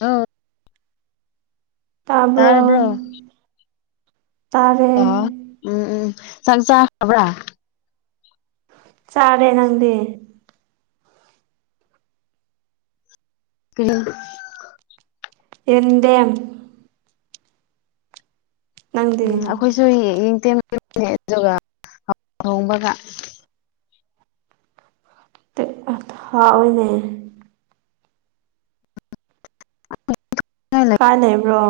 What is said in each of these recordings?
ꯑ ꯇꯥꯕꯔꯣ ꯇꯥꯔꯕ꯭ꯔꯣ ꯑ ꯎꯝ ꯎꯝ ꯆꯪ ꯆ ꯈꯕ꯭ꯔꯥ ꯆꯥꯔꯦ ꯅꯪꯗꯤ [unintelligible] ꯍꯗꯦꯝ ꯅꯪꯗꯤ ꯎꯝ ꯑꯩꯈꯣꯏꯁꯨ ꯌꯦꯡꯦꯝ ꯑꯗꯨꯒ ꯑꯣꯡꯕꯒ ꯇ ꯑ ꯍꯥꯎ ꯑꯣꯏꯅꯦ ꯀꯥꯟ ꯂꯩꯕ꯭ꯔꯣ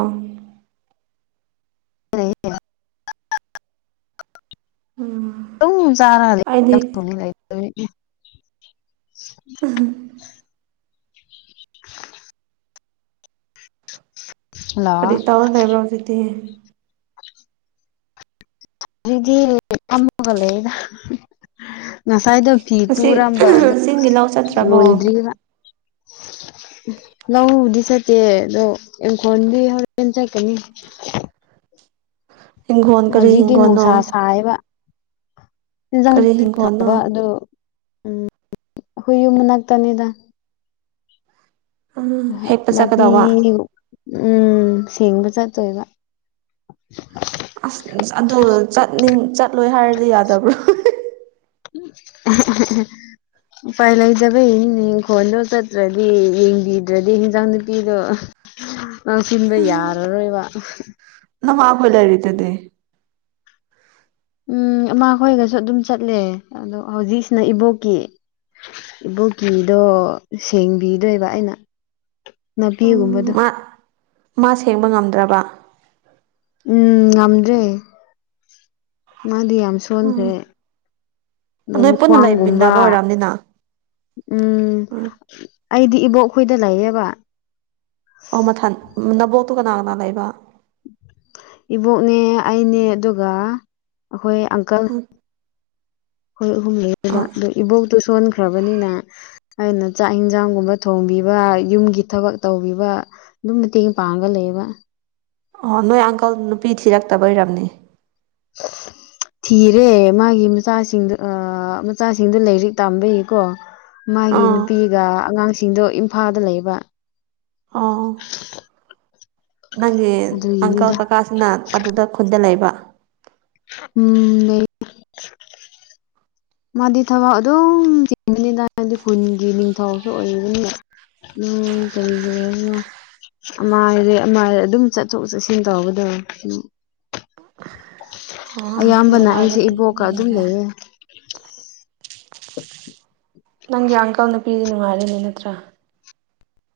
[inaudible] ꯎꯝ ꯆꯥꯔ ꯑꯩꯗꯤ ꯎꯨꯝ [inaudible] ꯀꯔꯤ ꯇꯥꯑꯣꯔꯒ ꯂꯩꯕꯔꯣ꯫ ꯑꯗꯨꯗꯤ ꯐꯝꯃ ꯂꯩ ꯉꯁꯥꯏꯗ ꯐꯤ ꯉꯁꯤ ꯇꯨꯔꯝꯕ ꯑꯣ ꯆꯤꯡꯒꯤ ꯂꯧ ꯆꯠꯇ꯭ꯔꯕꯣ ꯂꯣꯏꯗ꯭ꯔꯤꯕ [inaudible] ꯂꯧꯕꯨꯗꯤ ꯆꯠꯇꯦ ꯑꯗꯣ ꯏꯪꯈꯣꯜꯗꯤ ꯍꯧꯔꯟ ꯆꯠꯀꯅꯤ꯫ ꯍꯤꯡꯈꯣꯜ ꯀꯔꯤ ꯍꯤꯡꯒꯣꯅꯣ? ꯄꯥꯏꯕ ꯍꯤꯟꯖꯥꯡ ꯀꯔꯤ ꯄꯤ ꯍꯤꯡꯒꯣꯜꯅꯣ ꯊꯥꯕ ꯑꯗꯨ ꯎꯝ ꯍꯨꯏꯌꯨꯝ ꯃꯅꯥꯛꯇꯅꯤꯗ ꯍꯦꯛꯄ ꯅꯕꯤ ꯆꯠꯀꯗꯧꯕ ꯎꯝ ꯁꯦꯡꯕ ꯆꯠꯇꯣꯏꯕ ꯑꯁ ꯑꯗꯨ ꯆꯠꯅꯤꯡ ꯆꯠꯂꯣꯏ ꯍꯥꯏꯔꯗꯤ ꯌꯥꯗꯕ꯭ꯔꯣ? [unintelligible] ꯎꯄꯥꯏ ꯂꯩꯇꯕ ꯏꯅꯤꯪꯈꯣꯟꯗꯣ ꯆꯠꯇ꯭ꯔꯗꯤ ꯌꯦꯡꯕꯤꯗ꯭ꯔꯗꯤ ꯍꯟꯖꯥꯡ ꯅꯨꯄꯤꯗꯣ ꯅ ꯁꯤꯗ ꯌꯥꯔꯔꯣ ꯕ ꯅ ꯃꯥꯕꯂ ꯍꯔꯤꯗꯗꯤ ꯎꯝ ꯑꯃꯈꯣꯏꯒꯁꯨ ꯑꯗꯨꯝ ꯆꯠꯂꯦ ꯑꯗꯣ ꯍꯧꯖꯤꯛꯁꯤꯅ ꯏꯕꯣꯛꯀꯤ ꯏꯕꯣꯛꯀꯤꯗꯣ ꯁꯦꯡꯕꯤꯗꯣꯏꯕ ꯑꯩꯅ ꯎ ꯅꯥꯄꯤꯒꯨꯝꯕꯗꯣ ꯃꯥ ꯃꯥ ꯁꯦꯡꯕ ꯉꯝꯗ꯭ꯔꯕ ꯎꯝ ꯉꯗ꯭ꯔꯦ ꯃꯥꯗꯤ ꯌꯥꯝꯁꯨ ꯎꯝ ꯁꯣꯟꯈ꯭ꯔꯦ ꯑꯗꯣ ꯅꯣꯏ ꯄꯨꯟꯅ ꯈ꯭ꯋꯥꯡꯒꯨꯝꯕ ꯂꯩꯃꯤꯟꯅꯕ ꯑꯣꯏꯔꯝꯅꯤꯅ ꯎꯝ ꯑꯩꯗꯤ ꯏꯕꯣꯛꯈꯣꯏꯗ ꯂꯩꯌꯦꯕ ꯑꯣ ꯃꯊꯟ ꯅꯕꯣꯛꯇꯨ ꯀꯅꯥ ꯀꯅꯥ ꯂꯩꯕ ꯏꯕꯣꯛꯅꯦ ꯑꯩꯅꯦ ꯑꯗꯨꯒ ꯑꯩꯈꯣꯏ ꯑꯪꯀꯜ ꯎꯝ ꯍꯣꯏ ꯑꯍꯨꯝ ꯂꯩꯕ ꯑꯥ ꯑꯗꯨꯣ ꯏꯕꯣꯛꯇꯨ ꯁꯣꯟꯈ꯭ꯔꯕꯅꯤꯅ ꯑꯩꯅ ꯆꯥꯛ ꯌꯦꯟꯁꯥꯡꯒꯨꯝꯕ ꯊꯣꯡꯕꯤꯕ ꯌꯨꯝꯒꯤ ꯊꯕꯛ ꯇꯧꯕꯤꯕ ꯑꯗꯨꯝ ꯃꯇꯦꯡ ꯄꯥꯡꯒ ꯂꯩꯕ꯫ ꯑꯣ ꯅꯣꯏ ꯑꯪꯀꯜ ꯅꯨꯄꯤ ꯊꯤꯔꯛꯇꯕ ꯑꯣꯏꯔꯝꯅꯤ꯫ [inaudible] ꯊꯤꯔꯦ ꯃꯥꯒꯤ ꯃꯆꯥꯁꯤꯡꯗ ꯃꯆꯥꯁꯤꯡꯗ ꯂꯥꯏꯔꯤꯛ ꯇꯝꯕꯩꯒꯤꯀꯣ ꯃꯥꯒꯤ ꯑꯥ ꯅꯨꯄꯤꯒ ꯑꯉꯥꯡꯁꯤꯡꯗꯣ ꯏꯝꯐꯥꯜꯗ ꯂꯩꯕ ꯑꯣ ꯅꯪꯒꯤ ꯑꯪꯀꯜ ꯑꯗꯨꯒꯤꯅꯤꯗ ꯀꯀꯥꯁꯤꯅ ꯑꯗꯨꯗ ꯈꯨꯟꯗ ꯂꯩꯕ ꯎꯝ ꯂꯩ꯫ ꯃꯥꯗꯤ ꯊꯕꯛ ꯑꯗꯨꯝ ꯆꯤꯡꯅꯤꯗꯤ ꯈꯨꯟꯒꯤ ꯅꯤꯡꯊꯧꯁꯨ ꯑꯣꯏꯕꯅꯤ ꯎꯝ ꯀꯔꯤ ꯀꯔꯤꯅꯣ ꯑꯃꯥꯏꯔꯦ ꯑꯃꯥꯏꯔꯦ ꯑꯗꯨꯝ ꯆꯠꯊꯣꯛ ꯆꯠꯁꯤꯟ ꯇꯧꯕꯧꯕꯗ ꯑꯥ ꯑꯌꯥꯝꯕꯅ ꯑꯩꯁꯦ ꯅꯨꯡꯉꯥꯏꯔꯦꯅꯦ ꯏꯕꯣꯛꯀ ꯑꯗꯨꯝ ꯅꯨꯄꯤꯁꯤꯡꯁꯦ ꯂꯩꯌꯦ꯫ ꯅꯪꯒꯤ ꯑꯪꯀꯜ ꯅꯨꯄꯤꯗꯤ ꯅꯨꯡꯉꯥꯏꯔꯤꯅꯤ ꯅꯠꯇ꯭ꯔꯥ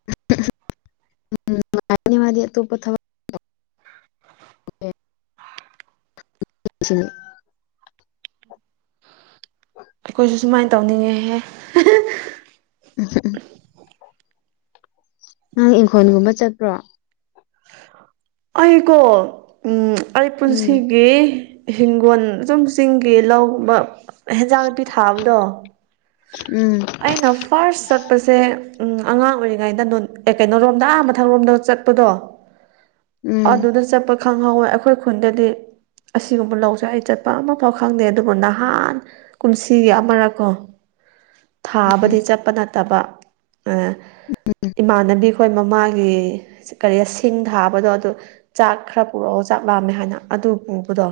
[unintelligible] [inaudible] ꯑꯩꯈꯣꯏꯁꯨ ꯁꯨꯃꯥꯏꯅ ꯇꯧꯅꯤꯡꯉꯦꯍꯦ ꯎꯝ ꯅꯪ ꯏꯪꯈꯣꯜꯒꯨꯝꯕ ꯆꯠꯄ꯭ꯔꯣ? ꯑꯩꯀꯣ ꯎꯝ ꯑꯩ ꯎꯝ ꯄꯨꯟꯁꯤꯒꯤ ꯍꯤꯡꯒꯣꯜ ꯁꯨꯝ ꯆꯤꯡꯒꯤ ꯂꯧꯕ ꯍꯦꯟꯖꯥꯡ ꯅꯨꯄꯤ ꯊꯥ ꯑꯗꯣ ꯎꯝ ꯑꯩꯅ ꯐꯥꯔꯁ ꯆꯠꯄꯁꯦ ꯑꯉꯥꯡ ꯑꯣꯏꯔꯤꯉꯩꯗ ꯅ ꯑꯦ ꯀꯩꯅꯣꯣꯔꯣꯝꯗ ꯑꯥ ꯃꯊꯪꯔꯣꯝꯗ ꯆꯠꯄꯗꯣ ꯎꯝ ꯑꯗꯨꯗ ꯆꯠꯄ ꯈꯪꯍꯧꯋꯦ ꯑꯩꯈꯣꯏ ꯈꯨꯟꯗꯗꯤ ꯑꯁꯤꯒꯨꯝꯕ ꯂꯧꯁꯦ ꯑꯩ ꯆꯠꯄ ꯑꯃꯐꯥꯎ ꯈꯪꯗꯦ ꯑꯗꯨꯕꯨ ꯅꯍꯥꯟ ꯀꯨꯝꯁꯤꯒꯤ ꯑꯃꯔꯛꯀꯣ ꯊꯥꯕꯗꯤ ꯆꯠꯄ ꯅꯠꯇꯕ ꯏꯃꯥꯟꯅꯕꯤ ꯑꯩꯈꯣꯏ ꯃꯃꯥꯒꯤ ꯀꯔꯤ ꯁꯤꯡ ꯊꯥꯕꯗꯣ ꯑꯗꯨ ꯆꯥꯛ ꯈꯔ ꯄꯨꯔꯛꯑꯣ ꯆꯥꯛ ꯂꯥꯝꯃꯦ ꯍꯥꯏꯅ ꯑꯗꯨ ꯄꯨꯕꯗꯣ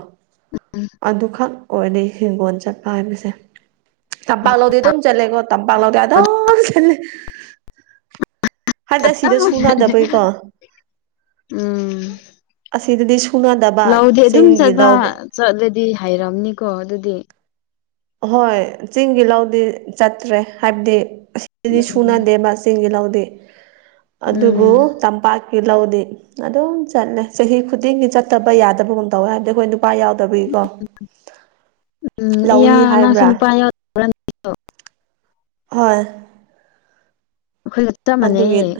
ꯑꯗꯨꯈꯛ ꯑꯣꯏꯗꯤꯩ ꯍꯤꯡꯒꯣꯜ ꯆꯠꯄ ꯍꯥꯏꯕꯁꯦ ꯇꯝꯄꯥꯛꯂꯥꯎꯗꯤ ꯑꯗꯨꯝ ꯆꯜꯂꯦꯀꯣ ꯇꯝꯄꯥꯛꯂꯥꯎꯗꯤ ꯑ ꯑꯗꯨꯝ ꯆꯜꯂꯦ ꯍꯥꯏꯗꯤ ꯑꯁꯤꯗ ꯁꯨ ꯅꯥꯗꯕꯩꯀꯣ ꯎꯝ ꯑꯁꯤꯗꯗꯤ ꯁꯨꯅꯗꯕ ꯆꯤꯡꯒꯤ ꯂꯥꯎꯗꯣ ꯆꯠ ꯑꯗꯨꯗꯤ ꯍꯥꯏꯔꯑꯝꯅꯤꯀꯣ ꯑꯗꯨꯗꯤ ꯑꯍꯣꯏ ꯆꯤꯡꯒꯤ ꯂꯧꯗꯤ ꯆꯠꯇ꯭ꯔꯦ ꯍꯥꯏꯕꯗꯤ ꯑꯁꯤꯗꯤ ꯎꯝ ꯁꯨꯅꯗꯦꯕꯁ ꯆꯤꯡꯒꯤ ꯂꯧꯗꯦ ꯎꯝ ꯑꯗꯨꯕꯨ ꯆꯝꯄꯥꯛ ꯂꯧꯗꯤ ꯑꯗꯨꯝ ꯆꯠꯂꯦ ꯆꯍꯤ ꯈꯨꯗꯤꯡꯒꯤ ꯆꯠꯇꯕ ꯌꯥꯗꯕꯒꯨꯝ ꯇꯧꯋꯦ ꯍꯥꯏꯕꯗꯤ ꯑꯩꯈꯣꯏ ꯅꯨꯄꯥ ꯌꯥꯎ ꯎꯝ ꯏ ꯂꯧꯔꯤ ꯅ ꯍꯥꯏꯕ꯭ꯔꯥ ꯁꯟ ꯄꯥꯏ ꯍꯣꯏ ꯍꯈꯣꯏ ꯑꯗꯨꯋꯠ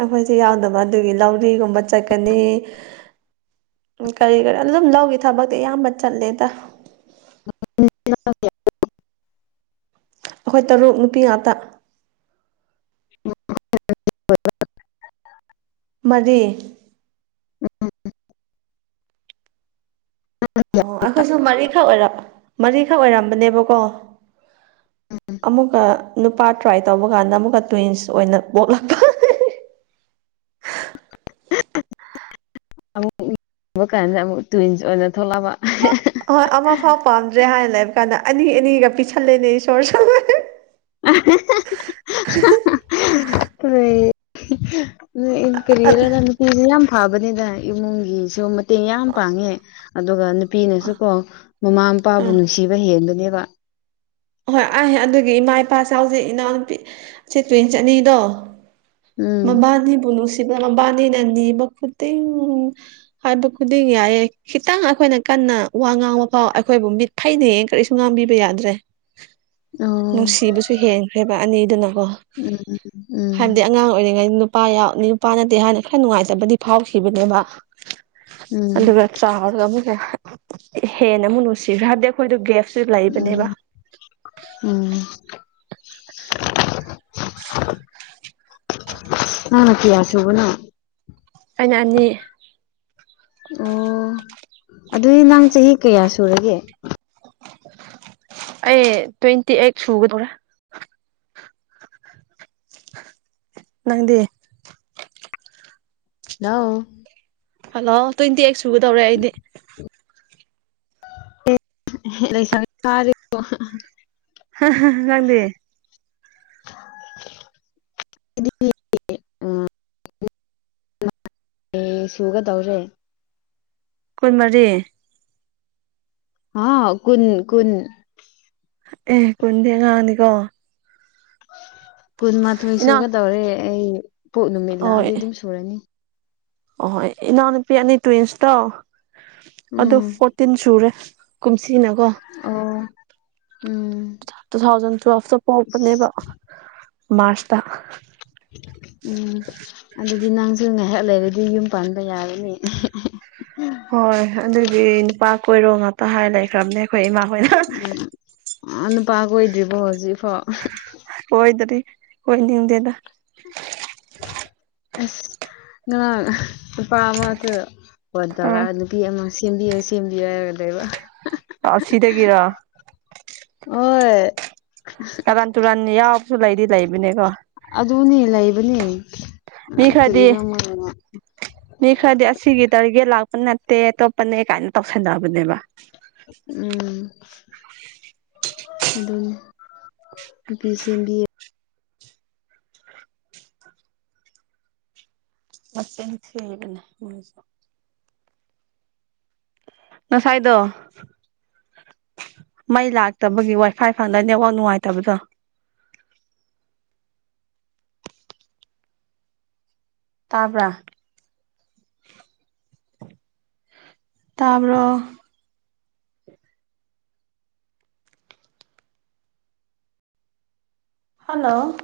ꯑꯩꯈꯣꯏꯁꯦ ꯌꯥꯎꯗꯕ ꯑꯗꯨꯒꯤ ꯂꯧꯔꯤꯒꯨꯝꯕ ꯆꯠꯀꯅꯤ ꯀꯔꯤ ꯀꯔꯤ ꯑꯗꯨꯝ ꯂꯧꯈꯤ ꯊꯕꯛꯇꯤ ꯑꯌꯥꯝꯕ ꯆꯠꯂꯦꯗ [unintelligible] ꯑꯩꯈꯣꯏ ꯇꯔꯨꯛ ꯅꯨꯄꯤ ꯉꯥꯛꯇ [unintelligible] ꯃꯔꯤ ꯎꯝ [unintelligible] ꯑꯣ ꯑꯈꯣꯏ ꯁꯨ ꯃꯥꯔꯤ ꯈꯥꯛ ꯑꯣꯏꯔꯝ ꯃꯥꯔꯤ ꯈꯥꯛ ꯑꯣꯏꯔꯃꯕꯅꯦ ꯕꯥ ꯀꯣ ꯑꯃꯨꯛꯀ ꯅꯨꯄꯥ ꯇ꯭ꯔꯥꯏ ꯇꯧꯕ ꯀꯥꯟꯗ ꯑꯃꯨꯛꯀ ꯇ꯭ꯋꯤꯟꯁ ꯑꯣꯏꯅ ꯄꯣꯛꯂꯛꯄ ꯑꯃꯨꯛ ꯌꯦ ꯌꯦꯕ ꯀꯥꯟꯗ ꯑꯃꯨꯛ ꯇ꯭ꯋꯤꯟꯁ ꯑꯣꯏꯅ ꯊꯣꯛꯂꯛꯑꯕ ꯑꯍꯣꯏ ꯑꯃ ꯐꯥꯎ ꯄꯥꯝꯗ꯭ꯔꯦ ꯍꯥꯏꯅ ꯂꯩꯕ ꯀꯥꯟꯗ ꯑꯅꯤ ꯑꯅꯤꯒ ꯄꯤꯁꯜꯂꯦꯅꯦ ꯏꯁꯣꯔ ꯁ [unintelligible] ꯀꯦꯔꯤꯌꯔꯗ ꯅꯨꯄꯤꯁꯤꯦ ꯌꯥꯝ ꯐꯥꯕꯅꯤꯗ ꯏꯃꯨꯡꯒꯤꯁꯨ ꯃꯇꯦꯡ ꯌꯥꯝꯝ ꯄꯥꯉ꯭ꯒꯦ ꯑꯗꯨꯒꯥ ꯅꯨꯄꯤ ꯅꯥ ꯁꯨ ꯀꯣ ꯃꯥꯃꯥ ꯃꯄꯥ ꯅꯁꯨ ꯅꯨꯡꯀꯕꯥ ꯍꯦꯅꯕꯅꯦ ꯕꯥ ꯍꯣꯏ ꯑꯩ ꯑꯗꯨꯒꯤ ꯏꯃꯥ ꯏꯄꯥ ꯆꯥꯎꯖꯦ ꯏꯅꯥꯎꯅꯨꯄꯤ ꯁ ꯇꯨꯋꯦꯟ ꯆꯅꯤꯗꯣ ꯎꯝ ꯃꯕꯥꯅꯤ ꯕꯨ ꯅꯨꯡꯁꯤꯕꯥ ꯃꯕꯥꯅꯤ ꯅ ꯅꯤꯕ꯭ꯕꯥ ꯈꯨꯗꯤꯡ ꯍꯥꯌꯕꯥ ꯈꯨꯗꯤꯡ ꯌꯥꯏꯌꯦ ꯈꯤꯇꯪ ꯑꯩꯈꯣꯏꯅ ꯀꯟꯅ ꯋꯥ ꯉꯥꯡꯕ ꯐꯥꯎ ꯑꯩꯈꯣꯏꯕꯨ ꯃꯤꯠ ꯐꯩꯅꯌꯦꯅ ꯀꯔꯤꯁꯨ ꯉꯥꯡꯕꯤꯕ ꯌꯥꯗ꯭ꯔꯦ ꯑꯣ ꯅꯨꯡꯁꯤꯕꯁꯨ ꯍꯦꯟꯈ꯭ꯔꯦꯕ ꯑꯅꯤꯗꯨꯅꯀꯣ ꯎꯝ ꯎꯝ ꯍꯥꯏꯕꯗꯤ ꯑꯉꯥꯡ ꯑꯣꯏꯔꯤꯉꯩꯗ ꯅꯨꯄꯥ ꯌꯥꯎ ꯅꯨꯄꯥ ꯅꯠꯇꯦ ꯍꯥꯟꯅ ꯈꯔ ꯅꯨꯡꯉꯥꯏꯖꯕꯗꯤ ꯐꯥꯎꯈꯤꯕꯅꯦꯕ ꯎꯝ ꯑꯗꯨꯒ ꯆꯥꯎꯔꯒ ꯑꯃꯨꯛ ꯍ ꯍꯦꯟꯅ ꯑꯃꯨꯛ ꯅꯨꯡꯁꯤꯈ꯭ꯔ ꯍꯥꯏꯕꯗꯤ ꯑꯩꯈꯣꯏꯗ ꯒꯦꯐ ꯎꯝ ꯎꯝ ꯑ ꯀꯤꯌꯥꯁꯕꯣꯅ ꯑꯩꯅ ꯑꯅꯤ ꯑꯣ ꯑꯗꯨꯗꯤ ꯅꯍꯪ ꯆꯍꯤ ꯀꯌꯥ ꯁꯨꯔꯒꯦ ꯑꯩ ꯇ꯭ꯋꯦꯟꯇꯤ ꯑꯩꯠ ꯁꯨꯒꯗꯧꯔꯥ ꯅꯪꯗꯤ ꯅꯧ ꯍꯜꯂꯣ ꯇ꯭ꯋꯦꯟꯇꯤ ꯑꯩꯠ ꯁꯨꯒꯗꯧꯔꯦ ꯑꯩꯗꯤ [unintelligible] ꯑꯦꯟ. ꯖꯤ. ꯖꯤ. ꯗꯤ [inaudible] ꯁꯨꯒ ꯇꯧꯔꯦ ꯀꯨꯅꯃꯥꯔꯤ꯫ ꯑ ꯀꯨꯟ ꯀꯨꯟ ꯑꯦ ꯀꯨꯟꯗꯤꯦ ꯉꯥꯡꯅꯤꯀꯣ ꯀꯨꯟꯃꯥꯊꯣꯏ ꯏꯅꯥꯎ ꯁꯨꯒꯗꯧꯔꯦ ꯑꯩ ꯄꯣꯛ ꯅꯨꯃꯤꯠ ꯂꯥꯛꯑꯗꯤ ꯑꯗꯨꯝ ꯁꯨꯔꯅꯤ ꯍꯣꯏ ꯑꯦꯅꯥꯑꯣꯅꯨꯄꯤ ꯇ꯭ꯔꯤꯅꯤꯁ ꯗꯣ ꯑꯗꯨ ꯎꯝ ꯐꯣꯔꯇꯤꯟ꯫ ꯇꯤꯟ ꯁꯨꯔꯦ ꯀꯨꯃꯁꯤ ꯅꯥ ꯀꯣ꯫ ꯑꯣ ꯎꯝ ꯂꯤꯁꯤꯡ ꯑꯅꯤ ꯇꯔꯥ ꯗꯥ ꯄꯣꯀꯄꯅꯦ ꯕꯥ ꯃꯥꯔꯆ ꯗꯥ꯫ ꯎꯝ ꯑꯗꯨꯗꯤ ꯅꯪꯁꯨ ꯉꯥꯏꯍꯥꯛ ꯂꯩꯔꯗꯤ ꯌꯨꯝ ꯄꯥꯟꯕ ꯌꯥꯔꯅꯤ ꯍꯣꯏ ꯑꯗꯨꯒꯤ ꯅꯨꯄꯥ ꯀꯣꯏꯔꯣ ꯉꯥꯛꯇ ꯍꯥꯏꯔ ꯂꯩꯈ꯭ꯔꯕꯅꯦ ꯑꯩꯈꯣꯏ ꯏꯃꯥꯈꯣꯏꯅ ꯅꯨꯄꯥ ꯀꯣꯏꯗ꯭ꯔꯤ ꯕꯣ ꯍꯥꯑꯣꯖꯤꯛ ꯐꯑꯣ꯫ ꯍꯣꯏꯗ꯭ꯔꯤ ꯍꯣꯏꯅꯤꯝꯗꯦꯗ ꯑꯁ ꯉꯔꯥꯡ ꯅꯨꯨꯄꯥ ꯑꯃ ꯍ ꯇꯔꯥ ꯑꯥ ꯅꯨꯄꯤ ꯑꯃ ꯁꯦꯝꯕꯤꯌꯨ ꯁꯦꯝꯕꯤꯌꯨ ꯌꯥꯒꯗꯣꯏꯕ ꯑꯣꯍ ꯁꯤꯗꯥ ꯒꯤꯔꯣ꯫ ꯍꯣꯏ꯫ ꯀꯔꯟ ꯇꯨꯔꯥꯟ ꯌꯥꯎꯕꯁꯨ ꯂꯩꯗꯤ ꯂꯩꯕꯅꯦꯀꯣ ꯑꯗꯨꯅꯦ ꯂꯩꯕꯅꯦ ꯃꯤ ꯈꯔꯗꯤ ꯀꯔꯤꯔꯝꯃꯅꯣ ꯃꯤ ꯈꯔꯗꯤ ꯑꯁꯤꯒꯤ ꯇꯥꯔꯒꯦꯠ ꯂꯥꯛꯄ ꯅꯠꯇꯦ ꯑꯇꯣꯞꯄꯅꯦ ꯀꯥꯏꯅ ꯇꯧꯁꯟꯅꯕꯅꯦꯕ ꯎꯝ ꯑꯗꯨꯅꯦ꯫ ꯅꯨꯄꯤ ꯁꯦꯝꯕꯤꯌꯣ꯫ ꯃꯦꯁꯤꯟ ꯊꯤꯕꯅꯦ꯫ ꯉ꯭ꯒꯥꯁꯥꯏ ꯇꯧꯕꯥ꯫ ꯃꯩ ꯂꯥꯛꯇꯕꯒꯤ ꯋꯥꯏꯐꯥꯏ ꯐꯪꯘ ꯅꯦꯠꯋꯥꯛ ꯅꯨꯡꯉꯥꯏꯇꯕꯗꯣ ꯇꯥꯕ꯭ꯔꯥ ꯇꯥꯕ꯭ꯔꯣ ꯍꯜꯂꯣ